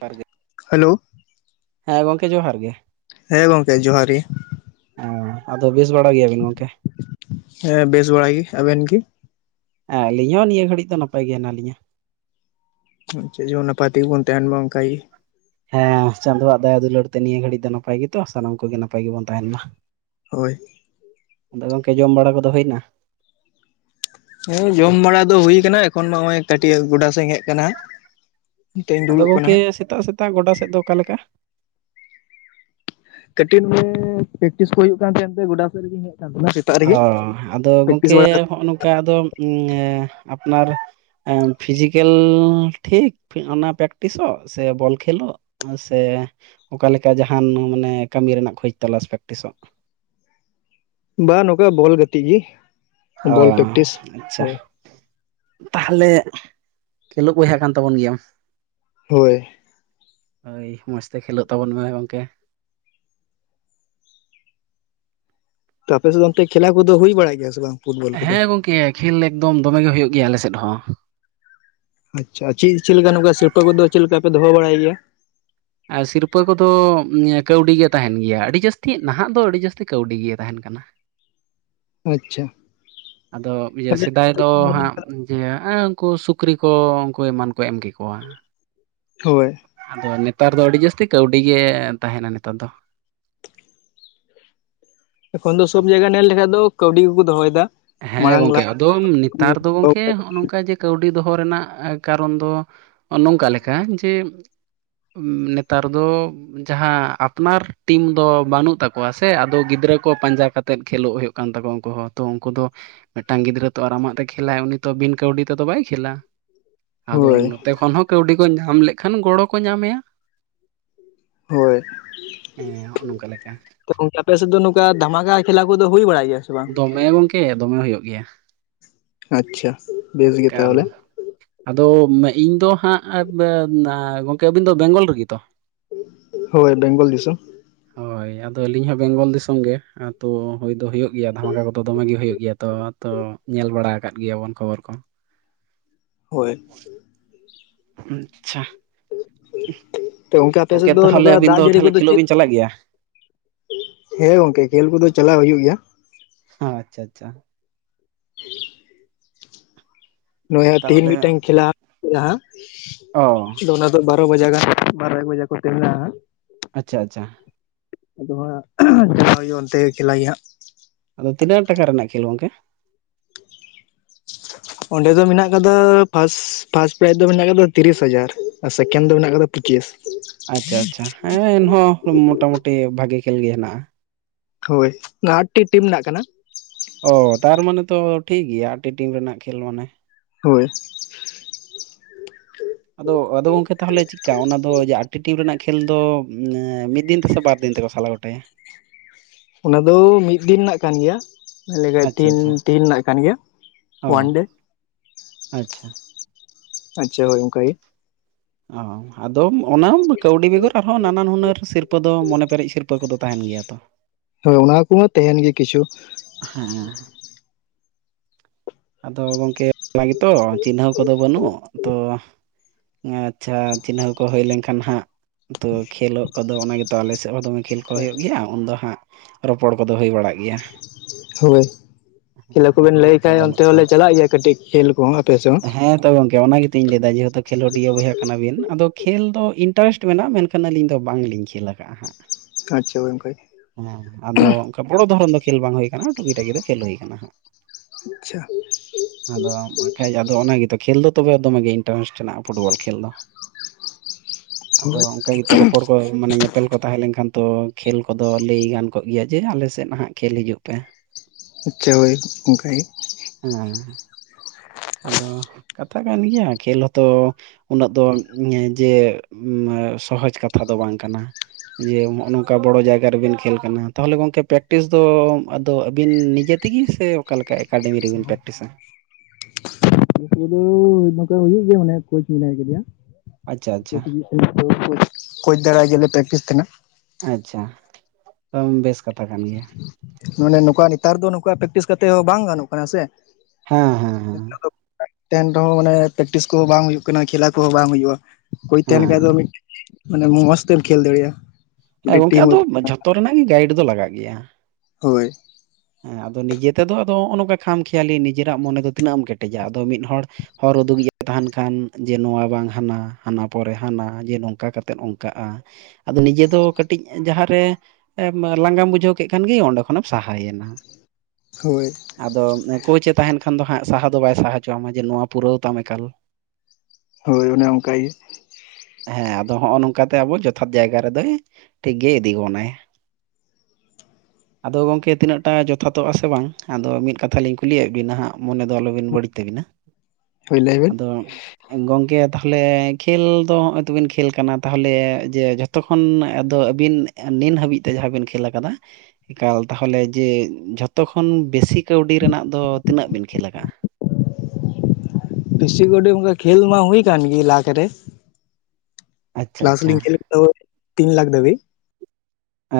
[unintelligible] ᱜᱮ ᱦᱮᱞᱳ᱾ ᱦᱮᱸ ᱜᱚᱝᱠᱮ ᱡᱚᱦᱟᱨ ᱜᱮ᱾ ᱦᱮᱸ ᱜᱚᱝᱠᱮ ᱡᱚᱦᱟᱨᱤ᱾ ᱚ ᱟᱫᱚ ᱵᱮᱥ ᱵᱟᱲᱟ ᱜᱮᱭᱟᱵᱤᱱ ᱜᱚᱝᱠᱮ? ᱦᱮᱸ ᱵᱮᱥ ᱵᱟᱲᱟ ᱜᱮ, ᱟᱵᱮᱱ ᱜᱤ? ᱦᱮᱸ ᱟᱹᱞᱤᱧ ᱦᱚᱸ ᱱᱤᱭᱟᱹ ᱜᱷᱟᱹᱲᱤᱡ ᱫᱚ ᱱᱟᱯᱟᱭ ᱜᱮ ᱦᱮᱱᱟᱸᱜ ᱞᱤᱧᱟ᱾ ᱪᱮᱜ ᱡᱮᱢᱚᱱ ᱱᱟᱯᱟᱭ ᱛᱮᱜᱮᱵᱚᱱ ᱛᱟᱦᱮᱸᱱ ᱢᱟ ᱚᱝᱠᱟ ᱜᱮ᱾ ᱦᱮᱸ ᱪᱟᱸᱫᱳᱣᱟᱜ ᱫᱟᱭᱟ ᱫᱩᱞᱟᱹᱲ ᱛᱮ ᱱᱤᱭᱟᱹ ᱜᱷᱟᱹᱲᱤᱡ ᱫᱚ ᱱᱟᱯᱟᱭ ᱜᱮᱛᱚ ᱥᱟᱱᱟᱢ ᱠᱚᱜᱮ ᱱᱟᱯᱟᱭ ᱜᱮᱵᱚᱱ ᱛᱟᱦᱮᱸᱱ ᱢᱟ᱾ ᱦᱳᱭ᱾ ᱟᱫᱚ ᱜᱚᱝᱠᱮ ᱡᱚᱢ ᱵᱟᱲᱟ ᱠᱚᱫᱚ ᱦᱩᱭ ᱱᱟ? ᱦᱳᱭ ᱡᱚᱢ ᱵᱟᱲᱟ ᱫᱚ ᱦᱩᱭ ᱠᱟᱱᱟ ᱮᱠᱷᱚᱱ ᱢᱟ ᱦᱚᱸᱜᱼᱚᱭ ᱠᱟᱹᱴᱤᱡ ᱜᱚᱰᱟ ᱥᱮᱤᱧ ᱦᱮᱡ ᱠᱟᱱᱟ᱾ ᱱᱤᱛᱚᱜ ᱤᱧ ᱟᱫᱚ ᱫᱩᱲᱩᱵ ᱜᱚᱝᱠᱮ ᱦᱟᱸᱜ᱾ ᱥᱮᱛᱟᱜ ᱥᱮᱛᱟᱜ ᱜᱚᱰᱟ ᱥᱮᱫ ᱫᱚ ᱚᱠᱟ ᱞᱮᱠᱟ? ᱠᱟᱹᱴᱤᱡ [inaudible] ᱯᱮᱠᱴᱤᱥ ᱠᱚ ᱦᱩᱭᱩᱜ ᱠᱟᱱ ᱛᱟᱦᱮᱸᱱᱛᱮ ᱜᱚᱰᱟ ᱥᱮᱫ ᱨᱮᱜᱮᱧ ᱦᱮᱡ ᱠᱟᱱ ᱛᱟᱦᱮᱸᱱᱟ᱾ ᱚ ᱟᱫᱚ ᱜᱚᱝᱠᱮ ᱦᱚᱸᱜᱼᱚᱝᱠᱟ ᱟᱫᱚ ᱟᱯᱱᱟᱨ ᱮᱸ ᱯᱷᱤᱡᱤᱠᱮᱞ ᱴᱷᱤᱠ ᱚᱱᱟ ᱯᱮᱠᱴᱤᱥᱚᱜ, ᱥᱮ ᱵᱚᱞ ᱠᱷᱮᱞᱚᱜ? ᱥᱮ ᱚᱠᱟᱞᱮᱠᱟ ᱡᱟᱦᱟᱸᱱ ᱢᱟᱱᱮ ᱠᱟᱹᱢᱤ ᱨᱮᱱᱟᱜ ᱠᱷᱡᱽ ᱛᱚᱞᱟᱥ ᱯᱨᱮᱠᱴᱤᱥᱚᱜ? ᱵᱟᱝ ᱱᱚᱝᱠᱟ ᱵᱚᱞ ᱜᱟᱛᱮᱜ ᱜᱮ᱾ ᱚ ᱵᱚᱞ ᱯᱨᱮᱠᱴᱤᱥ ᱟᱪᱪᱷᱟ᱾ ᱦᱳᱭ ᱛᱟᱦᱚᱞᱮ ᱠᱷᱮᱞᱳᱜ ᱵᱚᱭᱦᱟᱜ ᱠᱟᱱ ᱛᱟᱵᱚᱱ ᱜᱮᱭᱟᱢ? ᱦᱳᱭ᱾ ᱦᱳᱭ ᱢᱚᱡᱽᱛᱮ ᱠᱷᱮᱞᱳᱜ ᱛᱟᱵᱚᱱ ᱢᱮ ᱜᱚᱝᱠᱮ ᱾ ᱛᱚ ᱟᱯᱮ ᱥᱮᱫ ᱫᱚ ᱚᱱᱛᱮ ᱠᱷᱮᱞᱟ ᱠᱚᱫᱚ ᱦᱩᱭ ᱵᱟᱲᱟᱭ ᱜᱮᱭᱟ ᱥᱮ ᱵᱟᱝ? ᱯᱷᱩᱴᱵᱚᱞ ᱠᱚᱫᱚ ᱦᱮᱸ ᱜᱚᱝᱠᱮ ᱠᱷᱮᱞ ᱮᱠᱫᱚᱢ ᱫᱚᱢᱮ ᱜᱮ, ᱦᱳᱭᱳᱜ ᱜᱮᱭᱟ ᱟᱞᱮ ᱥᱮᱫ ᱦᱚᱸ᱾ ᱟᱪᱪᱷᱟ, ᱪᱮᱫ ᱪᱮᱫ ᱞᱮᱠᱟ ᱱᱚᱝᱠᱟ ᱥᱤᱨᱯᱚ ᱠᱚᱫᱚ, ᱪᱮᱫ ᱞᱮᱠᱟ ᱯᱮ ᱫᱚᱦᱚ ᱵᱟᱲᱟᱭ ᱜᱮᱭᱟ? ᱟᱨ ᱥᱤᱨᱯᱟᱹ ᱠᱚᱫᱚ ᱠᱟᱹᱣᱰᱤ ᱜᱮ ᱛᱟᱦᱮᱱ ᱜᱮᱭᱟ, ᱟᱹᱰᱤ ᱡᱟᱹᱥᱛᱤ ᱱᱟᱦᱟᱜ ᱫᱚ, ᱟᱹᱰᱤ ᱡᱟᱹᱥᱛᱤ ᱠᱟᱹᱣᱰᱤ ᱜᱮ ᱛᱟᱦᱮᱱ ᱠᱟᱱᱟ᱾ ᱟᱪᱪᱷᱟ᱾ ᱟᱫᱚ ᱥᱮᱫᱟᱭ ᱫᱚ ᱦᱟᱸᱜ, ᱡᱮ ᱮ ᱩᱱᱠᱩ ᱥᱩᱠᱨᱤ, ᱠᱚ ᱩᱱᱠᱩ ᱮᱢᱟᱱ ᱠᱚ, ᱮᱢ ᱠᱮ ᱦᱳᱭ, ᱟᱫᱚ ᱱᱮᱛᱟᱨ ᱫᱚ, ᱟᱹᱰᱤ ᱡᱟᱹᱥᱛᱤ ᱠᱟᱹᱣᱰᱤ ᱜᱮ ᱛᱟᱦᱮᱱᱟ ᱱᱮᱛᱟᱨ ᱫᱚ᱾ ᱮᱠᱷᱚᱱ ᱫᱚ ᱥᱚᱵ ᱡᱟᱭᱜᱟ ᱧᱮᱞ ᱞᱮᱠᱷᱟᱡ ᱫᱚ, ᱠᱟᱹᱣᱰᱤ ᱜᱮᱠᱚ ᱫᱚᱦᱚᱭᱫᱟ᱾ ᱦᱮᱸ ᱜᱚᱝᱠᱮ ᱟᱫᱚᱢ ᱱᱮᱛᱟᱨ ᱫᱚ, ᱜᱚᱝᱠᱮ ᱦᱚᱸᱜ ᱱᱚᱝᱠᱟ ᱡᱮ ᱠᱟᱹᱣᱰᱤ ᱫᱚᱦᱚ ᱨᱮᱱᱟᱜ, ᱠᱟᱨᱚᱱ ᱫᱚ ᱱᱚᱝᱠᱟ ᱞᱮᱠᱟ ᱡᱮ ᱩᱢ ᱱᱮᱛᱟᱨ ᱫᱚ ᱡᱟᱦᱟᱸ ᱟᱯᱱᱟᱨ ᱴᱤᱢ ᱫᱚ ᱵᱟᱹᱱᱩᱜ ᱛᱟᱠᱚᱣᱟ ᱥᱮ, ᱟᱫᱚ ᱜᱤᱫᱽᱨᱟᱹ ᱠᱚ ᱯᱟᱸᱡᱟ ᱠᱟᱛᱮᱫ ᱠᱷᱮᱞᱳᱜ ᱦᱳᱭᱳᱜ ᱠᱟᱱ ᱛᱟᱠᱚᱣᱟ ᱩᱱᱠᱩ ᱦᱚᱸ, ᱛᱚ ᱩᱱᱠᱩ ᱫᱚ ᱢᱤᱫᱴᱟᱝ ᱜᱤᱫᱽᱨᱟᱹ ᱛᱚ ᱟᱨ ᱟᱢᱟᱜ ᱛᱮ ᱠᱷᱮᱞᱟᱭ, ᱩᱱᱤ ᱛᱚ ᱵᱤᱱ ᱠᱟᱹᱣᱰᱤ ᱛᱮᱫᱚ ᱵᱟᱭ ᱠᱷᱮᱞᱟ᱾ ᱟᱫᱚ ᱦᱳᱭ ᱱᱚᱛᱮ ᱠᱷᱚᱱ ᱦᱚᱸ ᱠᱟᱹᱣᱰᱤ ᱠᱚ, ᱧᱟᱢ ᱞᱮᱠᱷᱟᱱ ᱜᱚᱲᱚ ᱠᱚ ᱧᱟᱢᱮᱭᱟ᱾ ᱦᱳᱭ ᱦᱮᱸ ᱦᱚᱸᱜᱼᱚ ᱱᱚᱝᱠᱟ ᱞᱮᱠᱟ ᱛᱚ ᱜᱚᱝᱠᱮ ᱟᱯᱮᱥᱮᱫ ᱫᱚ ᱱᱚᱝᱠᱟ, ᱫᱷᱟᱢᱟᱠᱟ ᱠᱷᱮᱞᱟ ᱠᱚᱫᱚ, ᱦᱩᱭ ᱵᱟᱲᱟᱭ ᱜᱮᱭᱟ ᱥᱮ ᱵᱟᱝ? ᱫᱚᱢᱮ ᱜᱚᱝᱠᱮ ᱫᱚᱢᱮ ᱦᱳᱭᱳᱜ ᱜᱮᱭᱟ ᱾ ᱟᱪᱪᱷᱟ ᱵᱮᱥ ᱜᱮ ᱛᱟᱦᱚᱞᱮ᱾ ᱮᱠᱟᱞ ᱟᱫᱚ ᱤᱧ ᱫᱚ ᱦᱟᱸᱜ, ᱜᱚᱢᱠᱮ ᱟᱹᱵᱤᱱ ᱫᱚ ᱵᱮᱝᱜᱚᱞ ᱨᱮᱜᱮ ᱛᱚ? ᱦᱳᱭ ᱵᱮᱝᱜᱚᱞ ᱫᱤᱥᱚᱢ ᱾ ᱦᱳᱭ ᱟᱫᱚ ᱟᱹᱞᱤᱧ ᱦᱚᱸ ᱵᱮᱝᱜᱚᱞ ᱫᱤᱥᱚᱢ ᱜᱮ, ᱟᱛᱚ ᱦᱳᱭ ᱫᱚ ᱦᱳᱭᱳᱜ ᱜᱮᱭᱟ ᱫᱷᱟᱸᱠᱟ ᱠᱚᱫᱚ ᱫᱚᱢᱮᱜ ᱜᱮ ᱦᱳᱭᱳᱜ ᱜᱮᱭᱟ, ᱛᱚ, ᱛᱚ ᱧᱮᱞ ᱵᱟᱲᱟ ᱟᱠᱟᱫ ᱜᱮᱭᱟᱵᱚᱱ ᱠᱷᱚᱵᱚᱨ ᱠᱚ ᱾ ᱦᱳᱭ ᱾ ᱟᱪᱪᱷᱟ, ᱛᱚ ᱟᱯᱮ ᱜᱚᱝᱠᱮ ᱥᱮᱫ ᱫᱚ ᱛᱟᱦᱚᱞᱮ ᱱᱚᱝᱠᱟ ᱟᱹᱵᱤᱱ ᱫᱚ ᱫᱟᱜ ᱡᱟᱹᱲᱤ ᱛᱟᱦᱚᱞᱮ ᱠᱚᱫᱚ ᱠᱷᱮᱞᱳᱜ ᱪᱮᱫ ᱵᱤᱱ ᱪᱟᱞᱟᱜ ᱜᱮᱭᱟ? ᱦᱮᱸ ᱜᱚᱝᱠᱮ ᱠᱷᱮᱞ ᱠᱚᱫᱚ ᱪᱟᱞᱟᱣ ᱦᱳᱭᱳᱜ ᱜᱮᱭᱟ ᱾ ᱟᱪᱪᱷᱟ, ᱟᱪᱪᱷᱟ ᱾ ᱦ [inaudible] [inaudible] ᱱᱩᱭ ᱦᱚᱸᱛᱤᱦᱤᱧ ᱛᱟᱦᱚᱞᱮ ᱢᱤᱫᱴᱟᱝ ᱠᱷᱮᱞᱟ ᱢᱮᱱᱟᱜᱼᱟ᱾ ᱚᱻᱻ᱾ ᱟᱫᱚ ᱚᱱᱟ ᱫᱚ ᱵᱟᱨᱚ ᱵᱟᱡᱟᱜ ᱜᱟᱱ ᱵᱟᱨᱚ, ᱮᱠ ᱵᱟᱡᱟᱜ ᱠᱚᱛᱮ ᱢᱮᱱᱟᱜᱼᱟ᱾ ᱟᱪᱪᱷᱟ ᱟᱪᱪᱷᱟ᱾ ᱟᱫᱚ ᱦᱟᱸᱜ ᱦᱳᱭᱳᱜᱼᱟ, ᱚᱱᱛᱮ ᱜᱮ ᱠᱷᱮᱞᱟ ᱪᱟᱞᱟᱜ ᱟᱹᱧ ᱦᱟᱸᱜ᱾ ᱟᱫᱚ ᱛᱤᱱᱟᱹᱜ ᱴᱟᱠᱟ ᱨᱮᱱᱟᱜ ᱠᱷᱮᱞ ᱜᱚᱝᱠᱮ? ᱚᱸᱰᱮ ᱫᱚ ᱢᱮᱱᱟᱜ ᱠᱟᱫᱟ, ᱯᱷᱟᱥᱴ ᱯᱷᱟᱥᱴ ᱯᱨᱟᱤᱡ ᱫᱚ ᱢᱮᱱᱟᱜ ᱠᱟᱫᱟ, ᱯᱷᱟᱥ ᱯᱨᱟᱭᱤᱡᱽ ᱫᱚ ᱢᱮᱱᱟᱜ ᱠᱟᱫᱟ, ᱛᱤᱨᱤᱥ ᱦᱟᱡᱟᱨ ᱟᱨ ᱥᱮᱠᱮᱱᱰ ᱫᱚ ᱢᱮᱱᱟᱜ ᱠᱟᱫᱟ ᱯᱚᱪᱤᱥ᱾ ᱻᱻᱦ [inaudible] ᱟᱪᱪᱷᱟ ᱟᱪᱪᱷᱟ, ᱦᱮᱸ ᱮᱱᱦᱚᱸ ᱢᱚᱴᱟᱢᱩᱴᱤ ᱵᱷᱟᱜᱮ ᱠᱷᱮᱞ ᱜᱮ ᱦᱮᱱᱟᱜᱼᱟ ᱾ ᱦᱳᱭ ᱟᱴ ᱴᱤ ᱴᱤᱢ ᱨᱮᱱᱟᱜ ᱠᱟᱱᱟ᱾ ᱚ ᱛᱟᱨ ᱢᱟᱱᱮ ᱛᱚ ᱴᱷᱤᱠ ᱜᱮᱭᱟ, ᱟᱴ ᱴᱤ ᱴᱤᱢ ᱨᱮᱱᱟᱜ ᱠᱷᱮᱞ ᱢᱟᱱᱮ᱾ ᱦᱳᱭ ᱾ ᱟᱫᱚ-ᱟᱫᱚ ᱜᱚᱝᱠᱮ ᱛᱟᱦᱚᱞᱮ ᱪᱮᱫᱠᱟ, ᱚᱱᱟ ᱫᱚ ᱟᱴᱴᱤ ᱴᱤᱢ ᱨᱮᱱᱟᱜ ᱠᱷᱮᱞ ᱫᱚ ᱢᱤᱫ ᱫᱤᱱ ᱛᱮ ᱥᱮ ᱵᱟᱨ ᱫᱤᱱ ᱛᱮᱠᱚ ᱥᱟᱞᱟ ᱜᱚᱴᱟᱭᱟ᱾ ᱚᱱᱟ ᱫᱚ ᱢᱤᱫ ᱫᱤᱱ ᱨᱮᱱᱟᱜ ᱠᱟᱱ ᱜᱮᱭᱟ, ᱢᱮᱱᱞᱠᱷᱟᱡ ᱟᱪᱪᱷᱟ ᱟᱪᱪᱷᱟ ᱛᱤᱦᱤᱱ-ᱛᱤᱦᱤᱱ ᱨᱮᱱᱟᱜ ᱠᱟᱱ ᱜᱮᱭᱟ, ᱚ ᱳᱣᱟᱱ ᱰᱮ᱾ ᱟᱪᱪᱷᱟ ᱾ ᱟᱪᱪᱷᱟ ᱦᱳᱭ ᱚᱱᱠᱟ ᱜᱮ᱾ ᱚ ᱟᱫᱚᱢ ᱚᱱᱟᱢ ᱠᱟᱹᱣᱰᱤ ᱵᱮᱜᱚᱨ ᱟᱨᱦᱚᱸ ᱱᱟᱱᱟ ᱦᱩᱱᱟᱹᱨ ᱥᱤᱨᱯᱟᱹ ᱫᱚ ᱢᱚᱱᱮ ᱯᱮᱨᱮᱡ ᱥᱤᱨᱯᱟᱹ ᱠᱚᱫᱚ ᱛᱟᱦᱮᱱ ᱜᱮᱭᱟ ᱛᱚ ᱾ ᱦᱳᱭ ᱚᱱᱟ ᱠᱚᱢᱟ ᱛᱮᱦᱮᱱ ᱜᱮ ᱠᱤᱪᱷᱩ ᱦᱮᱸᱻ᱾ ᱟᱫᱚ ᱜᱚᱝᱠᱮ ᱚᱱᱟ ᱜᱮᱛᱚ ᱪᱤᱱᱦᱟᱹᱣ ᱠᱚᱫᱚ ᱵᱟᱹᱱᱩᱜ ᱛᱚ ᱟᱪᱪᱷᱟ ᱪᱤᱱᱦᱟᱹᱣ ᱠᱚ ᱦᱩᱭ ᱞᱮᱱᱠᱷᱟᱱ ᱦᱟᱸᱜ ᱛᱚ ᱠᱷᱮᱞᱳᱜ ᱠᱚᱫᱚ ᱚᱱᱟ ᱜᱮᱛᱚ ᱟᱞᱮ ᱥᱮᱫ ᱦᱚᱸ ᱫᱚᱢᱮ ᱠᱷᱮᱞ ᱠᱚ ᱦᱩᱭᱩᱜ ᱜᱮᱭᱟ ᱩᱱ ᱫᱚ ᱦᱟᱸᱜ ᱨᱚᱯᱚᱲ ᱠᱚᱫᱚ ᱦᱩᱭ ᱵᱟᱲᱟᱜ ᱜᱮᱭᱟ ᱾ ᱦᱳᱭ ᱠᱷᱮᱞᱟ ᱠᱚᱵᱮᱱ ᱞᱟᱹᱭ ᱪᱤᱱᱦᱟᱹᱣ ᱠᱚ ᱠᱷᱟᱱᱡ ᱵᱟᱹᱱᱩᱜ ᱚᱱᱛᱮ ᱛᱚ ᱦᱚᱞᱮ ᱪᱟᱞᱟᱜ ᱜᱮᱭᱟ ᱠᱟᱹᱴᱤᱡ ᱠᱷᱮᱞ ᱠᱚᱦᱚᱸ ᱟᱯᱮ ᱥᱮ ᱦᱚᱸ᱾ ᱦᱮᱸᱛᱚ ᱜᱚᱝᱠᱮ ᱚᱱᱟ ᱜᱮᱛᱤᱧ ᱞᱟᱹᱭᱮᱫᱟ ᱡᱮᱦᱮᱛᱩ ᱠᱷᱮᱞᱳᱰᱤᱭᱟᱹ ᱵᱚᱭᱦᱟ ᱠᱟᱱᱟᱵᱤᱱ ᱟᱫᱚ ᱠᱷᱮᱞ ᱫᱚ ᱤᱱᱴᱟᱨᱮᱥᱴ ᱢᱮᱱᱟᱜᱼᱟ ᱢᱮᱱᱠᱷᱟᱱ ᱟᱹᱞᱤᱧ ᱫᱚ ᱵᱟᱝᱞᱤᱧ ᱠᱷᱮᱞ ᱟᱠᱟᱜᱼᱟ ᱦᱟᱸᱜ ᱟᱪᱪᱷᱟ ᱦᱳᱭ ᱚᱱᱠᱟᱜᱮ ᱦᱮᱸ ᱟᱫᱚ ᱵᱚᱲᱚ ᱫᱷᱚᱨᱚᱱ ᱫᱚ ᱠᱷᱮᱞ ᱵᱟᱝ ᱦᱩᱭ ᱠᱟᱱᱟ ᱴᱩᱜᱤ ᱴᱟᱜᱤ ᱫᱚ ᱠᱷᱮᱞ ᱦᱩᱭ ᱟᱠᱟᱱᱟ ᱦᱟᱸᱜ᱾ ᱟᱪᱪᱷᱟ᱾ ᱟᱫᱚ ᱵᱟᱠᱷᱟᱡ ᱟᱫᱚ ᱚᱱᱟ ᱜᱮ ᱛᱚ ᱠᱷᱮᱞ ᱫᱚ ᱛᱚᱵᱮ ᱫᱚᱢᱮᱜ ᱜᱮ ᱤᱱᱴᱟᱨᱮᱥᱴ ᱦᱮᱱᱟᱜᱼᱟ ᱯᱷᱩᱴᱵᱚᱞ ᱠᱷᱮᱞ ᱫᱚ᱾ ᱟᱫᱚ ᱦᱳᱭ ᱚᱱᱠᱟ ᱜᱮ ᱛᱚ ᱨᱚᱯᱚᱨ ᱠᱚ ᱢᱟᱱᱮ ᱧᱮᱯᱮᱞ ᱠᱚ ᱛᱟᱦᱮᱸ ᱞᱮᱱ ᱠᱷᱟᱱ ᱛᱚ ᱠᱷᱮᱞ ᱠᱚᱫᱚ ᱞᱟᱹᱭ ᱜᱟᱱ ᱠᱚᱜ ᱜᱮᱭᱟ ᱡᱮ ᱟᱞᱮᱥᱮᱫ ᱱᱟᱦᱟᱜ ᱠᱷᱮᱞ ᱦᱤᱡᱩᱜ ᱯᱮ᱾ ᱱᱤᱪᱷᱟᱹᱭ ᱚᱱᱠᱟᱜᱮ᱾ ᱦᱮᱸᱻ ᱟᱫᱚ ᱠᱟᱛᱷᱟ ᱠᱟᱱ ᱜᱮᱭᱟ ᱠᱷᱮᱞ ᱦᱚᱸᱛᱚ ᱩᱱᱟᱹᱜ ᱫᱚ ᱧᱮ ᱡᱮ ᱥᱚᱦᱚᱡ ᱠᱟᱛᱷᱟ ᱫᱚ ᱵᱟᱝ ᱠᱟᱱᱟ᱾ ᱡᱮ ᱱᱚᱜᱼᱚ ᱱᱚᱝᱠᱟ ᱵᱚᱲᱚ ᱡᱟᱭᱜᱟ ᱨᱮᱵᱤᱱ ᱠᱷᱮᱞ ᱠᱟᱱᱟ, ᱛᱟᱦᱚᱞᱮ ᱜᱚᱝᱠᱮ ᱯᱮᱠᱴᱤᱥ ᱫᱚ ᱟᱫᱚ ᱟᱹᱵᱤᱱ ᱱᱤᱡᱮ ᱛᱤᱜᱤ ᱥᱮ ᱚᱠᱟᱞ ᱞᱮᱠᱟ ᱮᱠᱟᱰᱮᱢᱤ ᱨᱮᱵᱤᱱ ᱯᱮᱠᱴᱤᱥᱟ? [unintelligible] ᱱᱚᱝᱠᱟ ᱦᱩᱭᱩᱜ ᱜᱮᱭᱟ ᱢᱟᱱᱮ ᱠᱳᱪ ᱢᱮᱱᱟᱭ ᱠᱟᱫᱮᱭᱟ᱾ ᱟᱪᱪᱷᱟ ᱟᱪᱪᱷᱟ [unintelligible] ᱠᱳᱪ ᱫᱟᱨᱟᱭ ᱜᱮ ᱯᱨᱠᱤᱥ ᱛᱮᱱᱟ᱾ ᱟᱪᱪᱷᱟ ᱵᱮᱥ ᱠᱟᱛᱷᱟ ᱠᱟᱱ ᱜᱮᱭᱟ᱾ ᱢᱟᱱᱮ ᱱᱚᱝᱠᱟ ᱱᱮᱛᱟᱨ ᱫᱚ ᱱᱚᱝᱠᱟ ᱯᱨᱮᱠᱴᱤᱥ ᱠᱟᱛᱮᱫ ᱦᱚᱸ ᱵᱟᱝ ᱜᱟᱱᱚᱜ ᱠᱟᱱᱟ ᱥᱮ᱾ ᱦᱮᱸ ᱦᱮᱸ᱾ ᱦᱮᱸ ᱱᱤᱛᱚᱜ ᱫᱚ [unintelligible] ᱨᱮᱦᱚᱸ ᱢᱟᱱᱮ ᱯᱨᱮᱠᱴᱤᱥ ᱠᱚᱦᱚᱸ ᱵᱟᱝ ᱦᱩᱭᱩᱜ ᱠᱟᱱᱟ ᱠᱷᱮᱞᱟ ᱠᱚᱦᱚᱸ ᱵᱟᱝ ᱦᱩᱭᱩᱜᱼᱟ᱾ ᱵᱳᱭ ᱛᱟᱦᱮᱱ ᱦᱮᱸ ᱠᱷᱟᱡ ᱫᱚ ᱢᱤᱫ ᱢᱟᱱᱮ ᱢᱚᱸᱡᱽ ᱛᱮᱢ ᱠᱷᱮᱞ ᱫᱟᱲᱮᱭᱟᱜᱼᱟ᱾ ᱦᱮᱸ ᱢᱤᱫᱴᱮᱱ ᱜᱚᱢᱠᱮ ᱴᱤᱢ ᱟᱫᱚ ᱟᱛᱮ᱾ ᱡᱷᱚᱛᱚ ᱨᱮᱱᱟᱜ ᱜᱮ ᱜᱟᱭᱤᱰ ᱫᱚ ᱞᱟᱜᱟᱜ ᱜᱮᱭᱟ᱾ ᱦᱳᱭ᱾ [inaudible] ᱦᱮᱸ ᱟᱫᱚ ᱱᱤᱡᱮ ᱛᱮᱫᱚ ᱟᱫᱚ ᱱᱚᱜᱼᱚ ᱱᱚᱝᱠᱟ ᱠᱷᱟᱢ ᱠᱷᱮᱭᱟᱞᱤ ᱱᱤᱡᱮᱨᱟᱜ ᱢᱚᱱᱮ ᱫᱚ ᱛᱤᱱᱟᱹᱜ ᱮᱢ ᱠᱮᱴᱮᱡᱟ ᱟᱫᱚ ᱢᱤᱫ ᱦᱚᱲ ᱦᱚᱨ ᱩᱫᱩᱜᱤᱡ ᱛᱟᱦᱮᱱ ᱠᱷᱟᱱ ᱡᱮ ᱱᱚᱣᱟ ᱵᱟᱝ ᱦᱟᱱᱟ ᱦᱟᱱᱟ ᱯᱚᱨᱮ ᱦᱟᱱᱟ ᱡᱮ ᱱᱚᱝᱠᱟ ᱠᱟᱛᱮᱫ ᱚᱱᱠᱟᱜᱼᱟ᱾ ᱟᱫᱚ ᱱᱤᱡᱮ ᱫᱚ ᱠᱟᱹᱴᱤᱡ ᱡᱟᱦᱟᱸ ᱨᱮ ᱞᱟᱸᱜᱟᱢ ᱵᱩᱡᱷᱟᱹᱣ ᱠᱮᱫ ᱠᱷᱟᱱ ᱜᱮ ᱚᱸᱰᱮ ᱠᱷᱚᱱᱮᱢ ᱥᱟᱦᱟᱭᱮᱱᱟ᱾ ᱦᱳᱭ᱾ ᱟᱫᱚ ᱠᱳᱪᱮ ᱛᱟᱦᱮᱱ ᱠᱷᱟᱱ ᱫᱚ ᱦᱟᱸᱜ ᱥᱟᱦᱟ ᱫᱚ ᱵᱟᱭ ᱥᱟᱦᱟ ᱦᱚᱪᱚ ᱟᱢᱟ ᱡᱮ ᱱᱚᱣᱟ ᱯᱩᱨᱟᱹᱣ ᱛᱟᱢ ᱮᱠᱟᱞ᱾ [inaudible] ᱦᱳᱭ ᱚᱱᱮ ᱚᱱᱠᱟᱜᱮ᱾ ᱦᱮᱸ ᱟᱫᱚ ᱱᱚᱜᱼᱚ ᱱᱚᱝᱠᱟᱛᱮ ᱟᱵᱚ ᱡᱚᱛᱷᱟᱛ ᱡᱟᱭᱜᱟ ᱨᱮᱫᱚᱭ ᱴᱷᱤᱠ ᱜᱮᱭ ᱤᱫᱤ ᱵᱚᱱᱟ᱾ ᱟᱫᱚ ᱜᱚᱝᱠᱮ ᱛᱤᱱᱟᱹᱜ ᱴᱟ ᱡᱚᱛᱷᱟᱛᱚᱜ ᱟᱥᱮ ᱵᱟᱝ, ᱟᱫᱚ ᱢᱤᱫ ᱠᱟᱛᱷᱟ ᱞᱤᱧ ᱠᱩᱞᱤᱭᱮᱫ ᱵᱤᱱᱟ ᱦᱟᱸᱜ ᱢᱚᱱᱮ ᱫᱚ ᱟᱞᱚᱵᱤᱱ ᱵᱟᱹᱲᱤᱡ ᱛᱟᱹᱵᱤᱱᱟ᱾ ᱦᱳᱭ ᱞᱟᱹᱭ ᱵᱮᱱ ᱟᱫᱚ ᱜᱚᱝᱠᱮ ᱛᱟᱦᱚᱞᱮ ᱠᱷᱮᱞ ᱫᱚ ᱦᱚᱜᱼᱚᱭ ᱛᱵᱤᱱ ᱠᱷᱮᱞ ᱠᱟᱱᱟ ᱛᱟᱦᱚᱞᱮ ᱡᱮ ᱡᱷᱚᱛᱚ ᱠᱷᱚᱱ ᱛᱚ, ᱟᱹᱵᱤᱱ ᱱᱤᱱ ᱦᱟᱹᱵᱤᱡ ᱛᱮ ᱡᱟᱦᱟᱸ ᱵᱤᱱ ᱠᱷᱮᱞ ᱟᱠᱟᱫᱟ ᱮᱠᱟᱞ ᱛᱟᱦᱚᱞᱮ ᱡᱮ ᱡᱷᱚᱛᱚ ᱠᱷᱚᱱ ᱵᱮᱥᱤ ᱠᱟᱹᱣᱰᱤ ᱨᱮᱱᱟᱜ ᱫᱚ ᱛᱤᱱᱟᱹᱜ ᱵᱤᱱ ᱠᱷᱮᱹᱞ ᱠᱟᱜ-ᱟ? ᱵᱮᱥᱤ ᱠᱟᱹᱣᱰᱤ ᱚᱝᱠᱟ ᱠᱷᱮᱹᱞ ᱢᱟ ᱦᱩᱭ ᱠᱟᱱᱜᱮ ᱞᱟᱠ ᱨᱮ, ᱟᱪᱪᱷᱟ ᱠᱞᱟᱥ ᱟᱪᱪᱷᱟ ᱞᱤᱧ ᱠᱷᱮᱹᱞ ᱛᱚ ᱛᱤᱱ ᱞᱟᱠᱷ ᱫᱷᱟᱵᱤᱡ᱾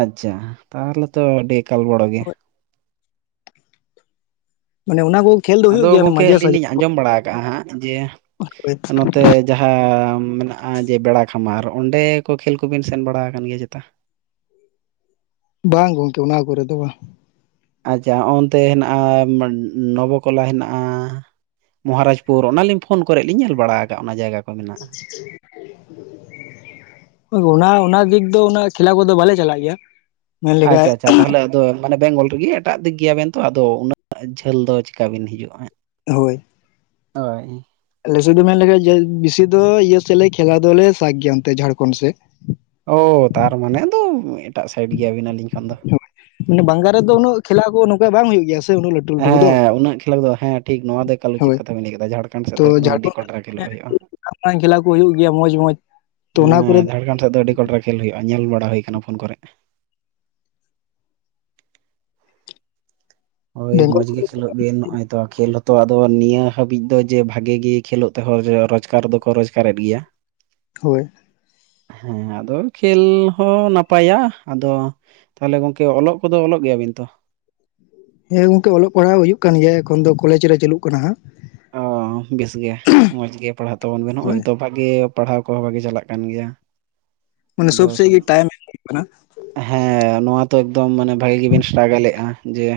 ᱟᱪᱪᱷᱟ, ᱛᱟᱦᱞᱮ ᱛᱚ ᱟᱰᱤ ᱮᱠᱟᱞ ᱵᱚᱲᱚ ᱜᱮᱭᱟ᱾ ᱢᱟᱱᱮ ᱚᱱᱟ ᱵᱚᱞ ᱟᱫᱚ ᱜᱚᱝᱠᱮ ᱟᱹᱞᱤᱧ ᱞᱤᱧ ᱟᱸᱡᱚᱢ ᱵᱟᱲᱟ ᱠᱟᱜ-ᱟ ᱦᱟᱸᱜ ᱡᱮ ᱥᱟᱡᱷᱮ ᱱᱚᱛᱮ ᱡᱟᱦᱟᱸ ᱢᱮᱱᱟᱜ-ᱟ ᱡᱮ ᱵᱮᱲᱟ ᱠᱷᱟᱢᱟᱨ, ᱚᱸᱰᱮ ᱠᱚ ᱠᱷᱮᱹᱞ ᱠᱚᱵᱤᱱ ᱥᱮᱱ ᱵᱟᱲᱟ ᱟᱠᱟᱱ ᱜᱮᱭᱟ ᱪᱮᱛᱟ? ᱵᱟᱝ ᱜᱚᱝᱠᱮ ᱚᱱᱟ ᱠᱚᱨᱮ ᱫᱚ ᱵᱟᱝ᱾ ᱟᱪᱪᱷᱟ ᱦᱚᱸᱜ-ᱚᱱᱛᱮ ᱦᱮᱱᱟᱜ-ᱟ ᱱᱚᱵᱚᱠᱚᱞᱟ ᱦᱮᱱᱟᱜ-ᱟ᱾ ᱢᱚᱦᱟᱨᱟᱡᱽᱯᱩᱨ ᱚᱱᱟᱞᱤᱧ ᱯᱷᱳᱱ ᱠᱚᱨᱮ ᱞᱤᱧ ᱧᱮᱞ ᱵᱟᱲᱟ ᱟᱠᱟᱜ-ᱟ ᱚᱱᱟ ᱡᱟᱭᱜᱟ᱾ ᱠᱚ ᱢᱮᱱᱟᱜᱼᱟ [inaudible] ᱟᱫᱚ ᱚᱱᱟ, ᱚᱱᱟ ᱫᱤᱠ ᱫᱚ ᱩᱱᱟᱹᱜ ᱠᱷᱮᱞᱟ ᱠᱚᱫᱚ ᱵᱟᱞᱮ ᱪᱟᱞᱟᱜ ᱜᱮᱭᱟ᱾ ᱢᱮᱱ ᱞᱮᱠᱷᱟᱡ ᱟᱪᱪᱷᱟ ᱟᱪᱪᱷᱟ᱾ ᱛᱟᱦᱞᱮ ᱟᱫᱚ ᱢᱟᱱᱮ ᱵᱮᱝᱜᱚᱞ ᱨᱮᱜᱮ ᱮᱴᱟᱜ ᱫᱤᱠ ᱜᱮᱭᱟᱵᱮᱱ ᱛᱚ, ᱟᱫᱚ ᱩᱱᱟᱹᱜ ᱡᱷᱟᱹᱞ ᱫᱚ ᱪᱤᱠᱟ ᱵᱮᱱ ᱦᱤᱡᱩᱜ-ᱟ ᱦᱟᱸᱜ? ᱦᱳᱭ᱾ ᱦᱳᱭ᱾ ᱟᱞᱮᱥᱮᱫ ᱫᱚ ᱢᱮᱱ ᱞᱮᱠᱷᱟᱱ ᱡᱮ ᱵᱤᱥᱤ ᱫᱚ ᱤᱭᱟᱹ ᱥᱮᱫᱞᱮ ᱠᱷᱮᱞᱟ ᱫᱚᱞᱮ ᱥᱟᱠ ᱜᱮᱭᱟ ᱚᱱᱛᱮ ᱡᱷᱟᱲᱠᱷᱚᱱ ᱥᱮᱫ᱾ ᱚ, ᱛᱟᱨ ᱢᱟᱱᱮ ᱟᱫᱚ ᱮᱴᱟᱜ ᱥᱟᱭᱤᱰ ᱜᱮᱭᱟᱵᱤᱱ ᱟᱹᱞᱤᱧ ᱠᱷᱚᱱ ᱫᱚ᱾ ᱢᱟᱱᱮ ᱵᱟᱝᱜᱟᱞ ᱨᱮᱫᱚ ᱩᱱᱟᱹᱜ ᱠᱷᱮᱞᱟ ᱠᱚ ᱱᱚᱝᱠᱟ ᱵᱟᱝ ᱦᱩᱭᱩᱜ ᱜᱮᱭᱟ ᱥᱮ᱾ ᱩᱱᱟᱹᱜ ᱞᱟᱹᱴᱩ ᱞᱟᱹᱴᱩ ᱠᱚᱫᱚ ᱦᱮᱸ ᱩᱱᱟᱹᱜ ᱠᱷᱮᱞᱳᱸᱰ ᱫᱚ, ᱦᱮᱸ ᱴᱷᱤᱠ ᱱᱚᱣᱟ ᱫᱚ ᱮᱠᱟᱞ ᱩᱪᱤᱫ ᱦᱳᱭ ᱠᱟᱛᱷᱟ ᱵᱮᱱ ᱞᱟᱹᱭ ᱠᱟᱫᱟ ᱡᱷᱟᱲᱠᱷᱚᱸᱰ ᱥᱮᱫ ᱛᱚ ᱫᱚ ᱮᱠᱫᱚᱢ ᱟᱹᱰᱤ ᱡᱷᱟᱲᱠᱷᱚᱸᱰ ᱠᱚᱴᱨᱟ ᱠᱷᱮᱞᱳᱜ ᱦᱩᱭᱩᱜ-ᱟ᱾ ᱢᱟᱨᱟᱝ ᱠᱷᱮᱞᱟ ᱠᱚ ᱦᱩᱭᱩᱜ ᱜᱮᱭᱟ ᱢᱚᱡᱽ ᱢᱚᱸᱡᱽ᱾ ᱛᱚ ᱚᱱᱟ ᱠᱚᱨᱮ ᱦᱮᱸ ᱡᱷᱟᱲᱠᱷᱚᱸᱰ ᱥᱮᱫ ᱫᱚ ᱟᱹᱰᱤ ᱠᱚᱰᱨᱟ ᱠᱷᱮᱹᱞ ᱦᱩᱭᱩᱜ-ᱟ, ᱧᱮᱞ ᱵᱟᱲᱟ ᱦᱩᱭ ᱠᱟᱱᱟ ᱯᱷᱳᱱ ᱠᱚᱨᱮᱜ᱾ ᱦᱳᱭ ᱵᱮᱝᱜᱚᱞ ᱢᱚᱡᱽ ᱜᱮ᱾ ᱠᱷᱮᱞᱳᱜ ᱵᱮᱱ, ᱱᱚᱜ-ᱚᱭ ᱛᱚ ᱠᱷᱮᱹᱞ ᱦᱚᱸᱛᱚ ᱟᱫᱚ ᱱᱤᱭᱟᱹ ᱦᱟᱹᱵᱤᱡ ᱫᱚ ᱡᱮ ᱵᱷᱟᱜᱮ ᱜᱮ ᱠᱷᱮᱞᱳᱜ ᱛᱮᱦᱚᱸ ᱨᱚᱡᱽᱜᱟᱨ ᱫᱚᱠᱚ ᱨᱚᱡᱽᱜᱟᱨ ᱜᱟᱨᱮᱫ ᱜᱮᱭᱟ᱾ ᱦᱳᱭ᱾ ᱦᱮᱸ ᱟᱫᱚ ᱠᱷᱮᱹᱞ ᱦᱚᱸ ᱱᱟᱯᱟᱭᱟ ᱟᱫᱚ ᱛᱟᱦᱞᱮ ᱜᱚᱝᱠᱮ ᱚᱞᱚᱜ ᱠᱚᱫᱚ ᱚᱞᱚᱜ ᱜᱮᱭᱟᱵᱤᱱ ᱛᱚ? ᱦᱮᱸ ᱜᱚᱝᱠᱮ ᱚᱞᱚᱜ ᱯᱟᱲᱦᱟᱣ ᱦᱩᱭᱩᱜ ᱠᱟᱱ ᱜᱮᱭᱟ ᱮᱠᱷᱚᱱ ᱫᱚ ᱠᱚᱞᱮᱡᱽ ᱨᱮ ᱪᱟᱹᱞᱩᱜ ᱠᱟᱱᱟ ᱦᱟᱸᱜ᱾ ᱚ ᱵᱮᱥ ᱜᱮ, ᱢᱚᱸᱡᱽ ᱜᱮ ᱯᱟᱲᱦᱟᱜ ᱛᱟᱵᱚᱱ ᱵᱮᱱ ᱱᱚᱜ-ᱚᱭ ᱦᱳᱭ ᱛᱚ ᱵᱷᱟᱜᱮ ᱯᱟᱲᱦᱟᱣ ᱠᱚᱦᱚᱸ ᱵᱷᱟᱜᱮ ᱪᱟᱞᱟᱜ ᱠᱟᱱ ᱜᱮᱭᱟ᱾ ᱢᱟᱱᱮ ᱟᱫᱚ ᱥᱚᱵ ᱥᱮᱫ ᱜᱮ ᱥᱩᱫᱩ ᱴᱟᱭᱤᱢ ᱮᱢ ᱦᱩᱭᱩᱜ ᱠᱟᱱᱟ ᱦᱮᱸ ᱱᱚᱣᱟ ᱛᱚ ᱮᱠᱫᱚᱢ ᱢᱟᱱᱮ ᱵᱷᱟᱜᱮ ᱜᱮᱵᱤᱱ ᱥᱴᱨᱟᱜᱮᱞᱮᱜ-ᱟ ᱡᱮ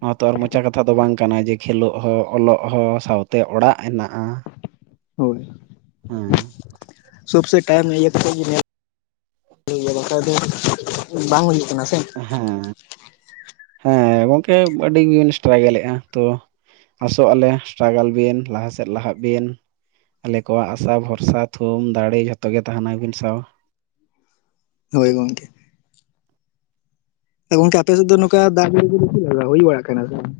ᱱᱚᱣᱟ ᱛᱚ ᱟᱨ ᱢᱚᱪᱟ ᱠᱟᱛᱷᱟ ᱫᱚ ᱵᱟᱝ ᱠᱟᱱᱟ ᱡᱮ, ᱠᱷᱮᱞᱳᱜ ᱦᱚᱸ ᱚᱞᱚᱜ ᱦᱚᱸ ᱥᱟᱶ ᱛᱮ ᱚᱲᱟᱜ ᱦᱮᱱᱟᱜ-ᱟ ᱦᱳᱭ ᱦᱮᱸ᱾ ᱥᱚᱵ ᱥᱮᱜ ᱴᱟᱭᱤᱢ ᱤᱭᱟᱹ ᱠᱟᱛᱮᱜ ᱜᱮ ᱧᱮᱞ ᱦᱩᱭᱩᱜ ᱜᱮᱭᱟ, ᱵᱟᱠᱷᱟᱡ ᱫᱚ ᱵᱟᱝ ᱦᱩᱭᱩᱜ ᱠᱟᱱᱟ ᱥᱮ? ᱦᱮᱸ, ᱦᱮᱸ ᱜᱚᱝᱠᱮ ᱟᱹᱰᱤ ᱜᱮᱵᱤᱱ ᱥᱴᱨᱟᱜᱮᱞᱮᱜ-ᱟ ᱛᱚ ᱟᱥᱚᱜ-ᱟᱞᱮ ᱥᱴᱨᱟᱜᱟᱞ ᱵᱤᱱ, ᱞᱟᱦᱟ ᱥᱮᱫ ᱞᱟᱦᱟᱜ ᱵᱤᱱ᱾ ᱟᱞᱮ ᱠᱚᱣᱟᱜ ᱟᱥᱟ ᱵᱷᱚᱨᱥᱟ ᱛᱷᱩᱢ ᱫᱟᱲᱮ ᱡᱷᱚᱛᱚ ᱜᱮ ᱛᱟᱸᱦᱮᱱᱟ ᱟᱵᱤᱱ ᱥᱟᱶ᱾ ᱦᱳᱭ ᱜᱚᱝᱠᱮ᱾ ᱜᱚᱝᱠᱮ ᱟᱯᱮ ᱥᱮᱫ ᱫᱚ ᱱᱚᱝᱠᱟ ᱫᱟᱜ ᱡᱟᱹᱲᱤ ᱠᱚ ᱫᱚ ᱪᱮᱫ ᱞᱮᱠᱟ ᱦᱩᱭ ᱵᱟᱲᱟᱜ ᱠᱟᱱᱟ ᱥᱮ ᱵᱟᱝ?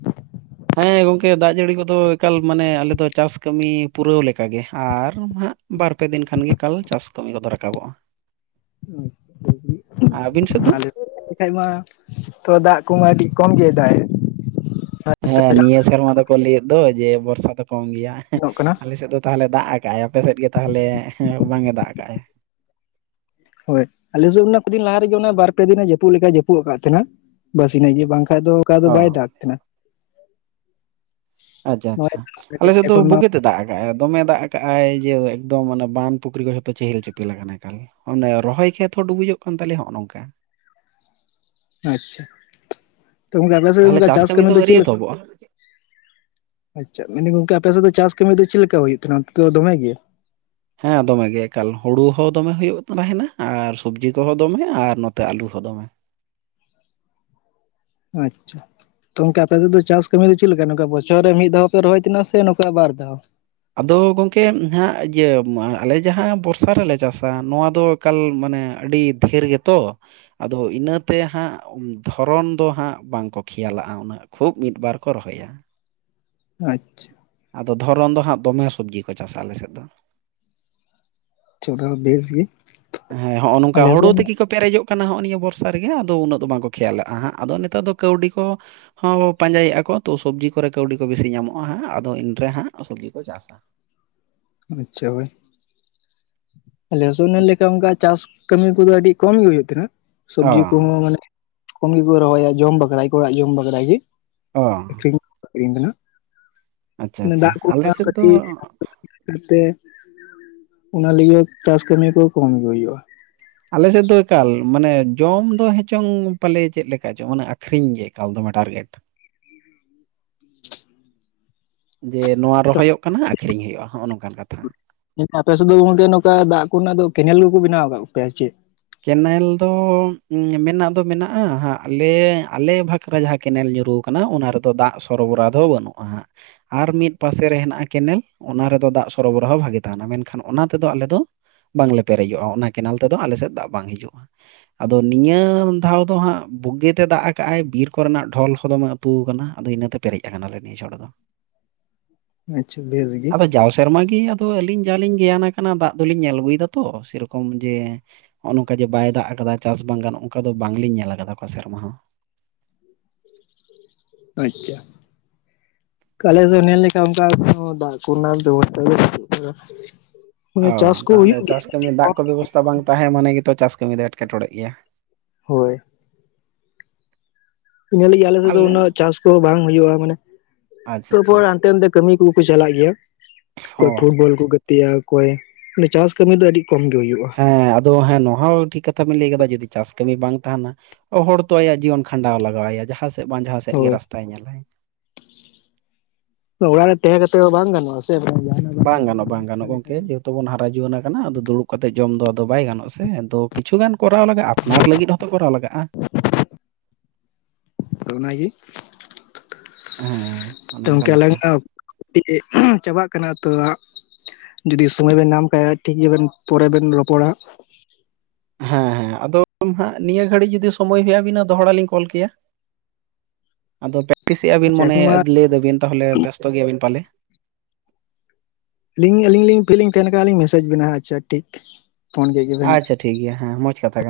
ᱦᱮᱸ ᱜᱚᱝᱠᱮ ᱫᱟᱜ ᱡᱟᱹᱲᱤ ᱠᱚᱫᱚ ᱮᱠᱟᱞ ᱢᱟᱱᱮ ᱟᱞᱮ ᱫᱚ ᱪᱟᱥ ᱠᱟᱹᱢᱤ ᱯᱩᱨᱟᱹᱣ ᱞᱮᱠᱟᱜᱮ, ᱟᱨ ᱦᱟᱸᱜ ᱵᱟᱨ-ᱯᱮ ᱫᱤᱱ ᱠᱷᱟᱱᱜᱮ ᱮᱠᱟᱞ ᱪᱟᱥ ᱠᱟᱹᱢᱤ ᱠᱚᱫᱚ ᱨᱟᱠᱟᱵᱚᱜ-ᱟ᱾ ᱟᱹᱵᱤᱱ ᱥᱮᱫ ᱫᱚ? ᱟᱞᱮ ᱠᱷᱟᱡ ᱢᱟ ᱛᱚ ᱫᱟᱜ ᱠᱚᱢᱟ ᱠᱟᱴᱤᱡ ᱠᱚᱢ ᱜᱮ ᱫᱟᱜ ᱮᱫ᱾ ᱦᱮᱸ ᱱᱤᱭᱟᱹ ᱥᱮᱨᱢᱟ ᱫᱚᱠᱚ ᱞᱟᱹᱭᱮᱫ ᱫᱚ ᱡᱮ ᱵᱚᱨᱥᱟ ᱫᱚ ᱠᱚᱢ ᱜᱮᱭᱟ᱾ ᱧᱚᱜ ᱠᱟᱱᱟ ᱟᱞᱮ ᱥᱮᱫ ᱫᱚ ᱛᱟᱦᱚᱞᱮ ᱫᱟᱜ ᱟᱠᱟᱜᱼᱟᱭ ᱟᱯᱮᱥᱮᱫ ᱜᱮ ᱛᱟᱦᱚᱞᱮ ᱵᱟᱝ ᱮ ᱫᱟᱜ ᱠᱟᱜ-ᱟᱭ᱾ ᱦᱳᱭ ᱟᱞᱮ ᱥᱮᱫ ᱚᱱᱟ ᱠᱚ ᱫᱤᱱ ᱞᱟᱦᱟ ᱨᱮᱜᱮ ᱚᱱᱟ ᱵᱟᱨ ᱯᱮ ᱫᱤᱱᱮ ᱡᱟᱹᱯᱩᱫ ᱞᱮᱠᱟᱭ ᱡᱟᱹᱯᱩᱫ ᱟᱠᱟᱫ ᱛᱟᱦᱮᱱᱟ᱾ ᱵᱟᱥ ᱤᱱᱟᱹᱜ ᱜᱮ ᱵᱟᱝᱠᱷᱟᱡ ᱫᱚ ᱚᱱᱠᱟ ᱫᱚ ᱚ ᱵᱟᱭ ᱫᱟᱜ ᱛᱟᱦᱮᱱᱟ᱾ ᱟᱪᱪᱷᱟ ᱟᱪᱪᱷᱟ᱾ ᱟᱞᱮᱥᱮᱫ ᱫᱚ ᱵᱳᱜᱮᱛᱮ ᱫᱟᱜ ᱠᱟᱜᱼᱟᱭ᱾ ᱫᱚᱢᱮ ᱫᱟᱜ ᱠᱟᱜ-ᱟᱭ ᱡᱮ ᱮᱠᱫᱚᱢ ᱚᱱᱟ ᱵᱟᱸᱱᱫᱷ ᱯᱩᱠᱷᱨᱤ ᱠᱚ ᱡᱷᱚᱛᱚ ᱪᱮᱦᱮᱞ ᱪᱮᱯᱮᱞ ᱟᱠᱟᱱᱟ ᱮᱠᱟᱞ᱾ ᱚᱱᱮ ᱨᱚᱦᱚᱭ ᱠᱷᱮᱛ ᱦᱚᱸ ᱰᱩᱵᱩᱡᱚᱜ ᱠᱟᱱ ᱛᱟᱞᱮᱭᱟ ᱦᱚᱸᱜ-ᱚ ᱱᱚᱝᱠᱟ᱾ ᱟᱪᱪᱷᱟ᱾ ᱛᱚ ᱜᱚᱝᱠᱮ ᱟᱯᱮ ᱥᱮᱫ ᱚᱱᱠᱟ ᱪᱟᱥ ᱠᱟᱹᱢᱤ ᱫᱚ ᱪᱮᱫ ᱞᱮᱠᱟ? ᱟᱪᱪᱷᱟ ᱢᱮᱱᱫᱟᱹᱧ ᱜᱚᱝᱠᱮ ᱟᱯᱮᱥᱮᱫ ᱫᱚ ᱪᱟᱥ ᱠᱟᱹᱢᱤ ᱫᱚ ᱪᱮᱫ ᱞᱮᱠᱟ ᱦᱩᱭᱩᱜ ᱛᱟᱦᱮᱱᱟ ᱚᱱᱛᱮᱫᱚ ᱫᱚᱢᱮ ᱜᱮ? ᱦᱮᱸ ᱫᱚᱢᱮ ᱜᱮ ᱮᱠᱟᱞ᱾ ᱦᱩᱲᱩ ᱦᱚᱸ ᱫᱚᱢᱮ ᱦᱩᱭᱩᱜ ᱛᱟᱦᱮᱱᱟ ᱟᱨ ᱥᱚᱵᱽᱡᱤ ᱠᱚᱦᱚᱸ ᱫᱚᱢᱮ ᱟᱨ ᱱᱚᱛᱮ ᱟᱞᱩ ᱦᱚᱸ ᱫᱚᱢᱮ᱾ ᱟᱪᱪᱷᱟ᱾ ᱛᱚ ᱜᱚᱝᱠᱮ ᱟᱯᱮᱥᱮᱫ ᱫᱚ ᱪᱟᱥ ᱠᱟᱹᱢᱤ ᱫᱚ ᱪᱮᱫᱞᱮᱠᱟ, ᱱᱚᱝᱠᱟ ᱵᱚᱪᱷᱚᱨ ᱨᱮ ᱢᱤᱫ ᱫᱷᱟᱣ ᱯᱮ ᱨᱚᱦᱚᱭ ᱛᱟᱦᱮᱱᱟ ᱥᱮ ᱱᱚᱝᱠᱟ ᱵᱟᱨ ᱫᱷᱟᱣ? ᱟᱫᱚ ᱜᱚᱢᱠᱮ ᱱᱟᱦᱟᱜ ᱤᱭᱟᱹ ᱟᱞᱮ ᱡᱟᱦᱟᱸ ᱵᱚᱨᱥᱟ ᱨᱮᱞᱮ ᱪᱟᱥᱟ᱾ ᱱᱚᱣᱟ ᱫᱚ ᱮᱠᱟᱞ ᱢᱟᱱᱮ ᱟᱹᱰᱤ ᱰᱷᱮᱨ ᱜᱮᱛᱚ᱾ ᱟᱫᱚ ᱤᱱᱟᱹᱛᱮ ᱦᱟᱸᱜ ᱫᱷᱚᱨᱚᱱ ᱫᱚ ᱦᱟᱸᱜ ᱵᱟᱝᱠᱚ ᱠᱷᱮᱭᱟᱞᱟᱜ-ᱟ ᱩᱱᱟᱹᱜ᱾ ᱠᱷᱩᱵ ᱢᱤᱫ ᱵᱟᱨ ᱠᱚ ᱨᱚᱦᱚᱭᱟ᱾ ᱟᱪᱪᱷᱟ᱾ ᱟᱫᱚ ᱫᱷᱚᱨᱚᱱ ᱫᱚ ᱦᱟᱸᱜ ᱫᱚᱢᱮ ᱥᱚᱵᱽᱡᱤ ᱠᱚ ᱪᱟᱥᱟ ᱟᱞᱮ ᱥᱮᱫ ᱫᱚ᱾ [unintelligible] ᱵᱮᱥ ᱜᱮ᱾ ᱦᱮᱸ ᱦᱚᱸᱜ-ᱚ ᱱᱚᱝᱠᱟ ᱟᱞᱮ ᱦᱳᱲᱳ ᱥᱮᱱ ᱛᱮᱠᱤ ᱠᱚ ᱯᱮᱨᱮᱡᱚᱜ ᱠᱟᱱᱟ ᱦᱚᱸᱜ-ᱚ ᱱᱤᱭᱟᱹ ᱵᱚᱨᱥᱟ ᱨᱮᱜᱮ ᱟᱫᱚ ᱩᱱᱟᱹᱜ ᱫᱚ ᱵᱟᱝᱠᱚ ᱠᱷᱮᱭᱟᱞᱟᱜ-ᱟ ᱦᱟᱸᱜ᱾ ᱟᱫᱚ ᱱᱮᱛᱟᱨ ᱫᱚ ᱠᱟᱹᱣᱰᱤ ᱠᱚ ᱦᱚᱸ ᱠᱚ ᱯᱟᱸᱡᱟᱭᱮᱫ-ᱟ ᱠᱚ᱾ ᱛᱚ ᱥᱚᱵᱽᱡᱤ ᱠᱚᱨᱮ ᱠᱟᱹᱣᱰᱤ ᱠᱚ ᱵᱤᱥᱤ ᱧᱟᱢᱚᱜ-ᱟ ᱦᱟᱸᱜ ᱟᱫᱚ ᱤᱱᱨᱮ ᱦᱟᱸᱜ ᱥᱚᱵᱡᱤ ᱠᱚ ᱪᱟᱥᱟ᱾ ᱟᱪᱪᱷᱟ ᱦᱳᱭ᱾ ᱟᱞᱮ ᱦᱚᱥᱮ ᱚᱱᱟ ᱞᱮᱠᱟ ᱚᱱᱠᱟ ᱪᱟᱥ ᱠᱟᱹᱢᱤ ᱠᱚᱫᱚ ᱟᱹᱰᱤ ᱠᱚᱢ ᱜᱮ ᱦᱩᱭᱩᱜ ᱛᱟᱦᱮᱸᱱᱟ᱾ ᱚ ᱥᱚᱵᱽᱡᱤ ᱠᱚᱦᱚᱸ ᱢᱟᱱᱮ ᱠᱚᱢ ᱜᱮᱠᱚ ᱨᱚᱦᱚᱭᱟ ᱡᱚᱢ ᱵᱟᱠᱷᱨᱟ ᱜᱮᱠᱚ ᱚᱲᱟᱜ ᱡᱚᱢ ᱵᱟᱠᱷᱨᱟ ᱜᱮ᱾ ᱚ ᱟᱠᱷᱨᱤᱧ ᱟᱪᱪᱷᱟ ᱟᱪᱪᱷᱟ ᱟᱞᱮ ᱥᱮᱫ ᱫᱚ [unintelligible] [unintelligible] ᱛᱮ ᱚᱱᱟ ᱞᱟᱹᱜᱤᱫ ᱦᱚ ᱪᱟᱥ ᱠᱟᱹᱢᱤ ᱠᱚ ᱠᱚᱢᱜᱮ ᱦᱩᱭᱩᱜ-ᱟ᱾ ᱟᱞᱮᱥᱮᱫ ᱫᱚ ᱮᱠᱟᱞ ᱢᱟᱱᱮ ᱡᱚᱢ ᱫᱚ ᱦᱮᱪᱚᱝ ᱯᱟᱞᱮ ᱪᱮᱫ ᱞᱮᱠᱟ ᱪᱚᱝ ᱢᱟᱱᱮ ᱟᱠᱷᱨᱤᱧ ᱜᱮ ᱮᱠᱟᱞ ᱫᱚᱢᱮ ᱴᱟᱨᱜᱮᱴ᱾ [inaudible] ᱡᱮ ᱱᱚᱣᱟ ᱨᱚᱦᱚᱭᱚᱜ ᱠᱟᱱᱟ ᱟᱠᱷᱨᱤᱧ ᱦᱩᱭᱩᱜᱼᱟ ᱦᱚᱸᱜ-ᱚ ᱱᱚᱝᱠᱟᱱ ᱠᱟᱛᱷᱟ᱾ [unintelligible] ᱟᱯᱮ ᱥᱮᱫ ᱫᱚ ᱜᱚᱝᱠᱮ ᱱᱚᱝᱠᱟ ᱫᱟᱜ ᱠᱚᱨᱮᱱᱟᱜ ᱫᱚ ᱠᱮᱱᱮᱞ ᱠᱚᱠᱚ ᱵᱮᱱᱟᱣ ᱟᱠᱟᱫ ᱯᱮᱭᱟ ᱥᱮ ᱪᱮᱫ? ᱠᱮᱱᱮᱞ ᱫᱚ ᱢᱮᱱᱟᱜ ᱫᱚ ᱢᱮᱱᱟᱜ-ᱟ ᱦᱟ. ᱜ ᱞᱮ ᱟᱞᱮ ᱵᱷᱟᱜ ᱠᱨᱮ ᱡᱟᱦᱟ ᱠᱮᱱᱮᱞ ᱧᱩᱨᱩᱣ ᱠᱟᱱᱟ᱾ ᱚᱱᱟ ᱨᱮᱫᱚ ᱫᱟᱜ ᱥᱚᱨᱵᱚᱨᱟ ᱫᱷᱚ ᱵᱟᱹᱱᱩᱜ-ᱟ ᱦᱟᱸᱜ᱾ ᱟᱨ ᱢᱤᱫ ᱯᱟᱥᱮ ᱨᱮ ᱦᱮᱱᱟᱜ-ᱟ ᱠᱮᱱᱮᱞ᱾ ᱚᱱᱟ ᱨᱮᱫᱚ ᱫᱟᱜ ᱥᱚᱨᱚᱵᱚᱨᱚᱦᱚ ᱵᱷᱟᱜᱮ ᱛᱟᱦᱮᱱᱟ᱾ ᱢᱮᱱᱠᱷᱟᱱ ᱚᱱᱟ ᱛᱮᱫᱚ ᱟᱞᱮ ᱫᱚ ᱵᱟᱝᱞᱮ ᱯᱮᱨᱮᱡᱚᱜ-ᱟ᱾ ᱚᱱᱟ ᱠᱮᱱᱮᱞ ᱛᱮᱫᱚ ᱟᱞᱮ ᱥᱮᱫ ᱫᱟᱜ ᱵᱟᱝ ᱦᱤᱡᱩᱜ-ᱟ᱾ ᱟᱫᱚ ᱱᱤᱭᱟᱹ ᱫᱷᱟᱣ ᱫᱚ ᱦᱟᱸᱜ ᱵᱩᱜᱤᱛᱮ ᱫᱟᱜ ᱠᱟ-ᱟᱭ ᱵᱤᱨ ᱠᱚᱨᱮᱱᱟᱜ ᱰᱷᱚᱞ ᱦᱚᱸ ᱫᱚᱢᱮ ᱛᱩᱣ ᱠᱟᱱᱟ᱾ ᱟᱫᱚ ᱤᱱᱟᱹᱛᱮ ᱯᱮᱨᱮᱡ ᱟᱠᱟᱱᱟᱞᱮ ᱱᱤᱭᱟᱹ ᱪᱷᱚᱴ ᱫᱚ᱾ ᱟᱪᱪᱷᱟ ᱵᱮᱥ ᱜᱮ ᱟᱫᱚ ᱡᱟᱣ ᱥᱮᱨᱢᱟ ᱜᱤ ᱟᱫᱚ ᱛᱚ ᱟᱹᱞᱤᱧ ᱡᱟᱟᱞᱤᱧ ᱜᱮᱭᱟᱱ ᱠᱟᱱᱟ᱾ ᱫᱟᱜ ᱫᱚᱞᱤᱧ ᱧᱮᱞ ᱟᱹᱜᱩᱭᱮᱫᱟ ᱛᱚ ᱥᱮᱨᱚᱠᱚᱢ ᱡᱮ ᱦᱚᱸᱜ-ᱚ ᱱᱚᱝᱠᱟ ᱡᱮ ᱵᱟᱭ ᱫᱟᱜ ᱟᱠᱟᱫᱟ᱾ ᱪᱟᱥ ᱵᱟᱝ ᱜᱟᱱᱚᱜ ᱚᱱᱠᱟ ᱫᱚ ᱵᱟᱝᱞᱤᱧ ᱧᱮᱞ ᱟᱠᱟᱫᱟ ᱚᱠᱟ ᱥᱮᱨᱢᱟ ᱦᱚᱸ᱾ [inaudible] ᱚ ᱟᱪᱪᱷᱟ᱾ ᱠᱟᱞᱮ ᱫᱚ ᱱᱮᱞ ᱞᱮᱠᱟ ᱚᱱᱟᱠᱟ ᱫᱚ ᱫᱟᱜ ᱠᱚᱨᱮᱱᱟᱜ ᱵᱮᱵᱚᱥᱛᱟ ᱫᱚ ᱵᱟᱪᱩᱜ ᱠᱟᱫᱟ᱾ ᱚ ᱛᱟᱦᱚᱞᱮ ᱪᱟᱥ ᱠᱟᱹᱢᱤ ᱫᱟᱜ ᱠᱚᱢ ᱠᱚ ᱵᱮᱵᱚᱥᱛᱛᱟ ᱵᱟᱝ ᱛᱟᱦᱮᱸ ᱢᱟᱱᱮ ᱜᱮ ᱛᱚ ᱪᱟᱥ ᱠᱟᱹᱢᱤ ᱫᱚ ᱮᱴᱠᱮᱴᱚᱬᱮ ᱜᱮᱭᱟ, ᱦᱳᱭ, ᱧᱮᱞᱤ-ᱟᱹᱧ ᱟᱞᱮ ᱥᱮᱫ ᱫᱚ ᱩᱱᱟᱹᱜ ᱪᱟᱥ ᱠᱚᱦᱚᱸ ᱵᱟᱝ ᱦᱩᱭᱩᱜᱭᱳᱼᱟ ᱢᱟᱱᱮ ᱟᱪᱪᱷᱟ ᱟᱪᱪᱷᱟ ᱛᱯᱚᱨ ᱦᱟᱱᱛᱮ ᱱᱟᱛᱮ ᱠᱟᱹᱢᱤ ᱠᱩ ᱠᱩ ᱪᱟᱞᱟᱜ ᱜᱮᱭᱟ ᱚᱠᱚᱭ ᱦᱚᱸ ᱯᱷᱩᱴᱵᱚᱞ ᱠᱚ ᱜᱟᱛᱮᱭᱟ ᱾ ᱚᱠᱚᱭ ᱱᱮ ᱪᱟᱥ ᱠᱟᱹᱢᱤ ᱫᱚ ᱟᱹᱰᱤ ᱠᱚᱢ ᱜᱮ ᱦᱩᱭᱩᱜᱼᱟ ᱾ ᱦᱮᱸ ᱟᱫᱚ ᱦᱮᱸ ᱱᱚᱣᱟ ᱦᱚ ᱴᱷᱤᱠ ᱠᱟᱛᱷᱟ ᱵᱮᱱ ᱞᱟᱹᱭ ᱠᱟᱫᱟ ᱡᱩᱫᱤ ᱪᱟᱥ ᱠᱟᱹᱢᱤ ᱵᱟᱝ ᱛᱟᱦᱮᱱᱟ, ᱦᱚᱲ ᱛᱚ ᱟᱭᱟᱜ ᱡᱤᱭᱚᱱ ᱠᱷᱟᱸᱰᱟᱣ ᱞᱟᱜᱟᱣ ᱟᱭᱟ ᱡᱟᱦᱟᱸ ᱥᱮᱫ ᱵᱟᱝ ᱡᱟᱦᱟᱸ ᱥᱮᱫ ᱜᱮ ᱦᱳᱭ ᱨᱟᱥᱛᱟᱭ ᱧᱮᱞᱟᱭ, ᱚᱲᱟᱜ ᱨᱮ ᱛᱮᱦᱮᱸ ᱠᱟᱛᱮ ᱦᱚᱸ ᱵᱟᱝ ᱜᱟᱱᱚᱜᱼᱟ ᱥᱮ ᱵᱟᱝ ᱡᱟᱦ ᱵᱟᱝ ᱜᱟᱱᱚᱜ ᱵᱟᱝ ᱜᱟᱱᱚᱜ ᱜᱚᱢᱠᱮ ᱡᱮᱦᱮᱛᱩ ᱵᱚᱱ ᱦᱟᱨᱟ ᱡᱩᱣᱟᱹᱱ ᱠᱟᱱᱟ ᱟᱫᱚ ᱫᱩᱲᱩᱵ ᱠᱟᱛᱮ ᱡᱚᱢ ᱫᱚ ᱟᱫᱚ ᱵᱟᱭ ᱜᱟᱱᱚᱜ ᱟ ᱥᱮ ᱟᱫᱚ ᱠᱤᱪᱷ ᱜᱟᱱ ᱠᱚᱨᱟᱣ ᱞᱟᱜᱟᱜᱼᱟ ᱟᱯᱱᱟᱨ ᱞᱟᱹᱜᱤᱫ ᱦᱚᱸᱛᱚ ᱠᱚᱨᱟᱣ ᱞᱟᱜᱟᱜᱼᱟ, ᱟᱫᱚ ᱚᱱᱟᱜᱤ, ᱦᱮᱸᱻ [inaudible] ᱪᱟᱵᱟᱜ ᱠᱟᱱᱟ ᱛᱚ ᱦᱟ. ᱡᱩᱫᱤ ᱥᱚᱢᱚᱭ ᱵᱮᱱ ᱧᱟᱢ ᱠᱟᱡ ᱴᱷᱤᱠ ᱜᱮᱵᱮᱱ ᱯᱚᱨᱮ ᱵᱮᱱ ᱨᱚᱯᱚᱲᱟ, ᱦᱮᱸ ᱦᱮᱸ ᱟᱫᱚ ᱦᱟ. ᱜ ᱱᱤᱭᱟᱹ ᱜᱷᱟᱹᱲᱤᱡ ᱡᱩᱫᱤ ᱥᱳᱢᱳᱭ ᱦᱳᱭ ᱟᱵᱤᱱᱟ ᱫᱚᱦᱚᱲᱟ ᱞᱤᱧ ᱠᱚᱞ ᱠᱮᱭᱟ, ᱟᱫᱚ ᱯᱮᱠᱴᱤᱥᱮᱜᱼᱟ ᱵᱤᱱ ᱟᱪᱪᱷᱟ ᱢᱚᱱᱮ ᱮᱠᱷᱚᱱ ᱢᱟ ᱞᱟᱹᱭ ᱫᱟᱵᱤᱱ ᱛᱟᱦᱞᱮ ᱵᱮᱥᱛᱚ ᱜᱮᱭᱟ ᱵᱤᱱ ᱯᱟᱞᱮ, ᱟᱹᱞᱤᱧ ᱟᱹᱞᱤᱧ ᱞᱤᱧ ᱯᱷᱤᱞᱤᱧ ᱛᱟᱦᱮᱱ ᱠᱷᱟᱱ ᱞᱤᱧ ᱢᱮᱥᱮᱡᱽ ᱵᱤᱱᱟ ᱟᱪᱪᱷᱟ ᱴᱷᱤᱠ ᱯᱷᱳᱱ ᱠᱮᱫ ᱜᱮᱵᱮᱱ ᱱᱟᱦᱱᱟᱜ, ᱟᱪᱪᱷᱟ ᱴᱷᱤᱠ ᱜᱮᱭᱟ ᱦᱮᱸ ᱢᱚᱡᱽ ᱠᱟᱛᱷᱟ ᱠᱟ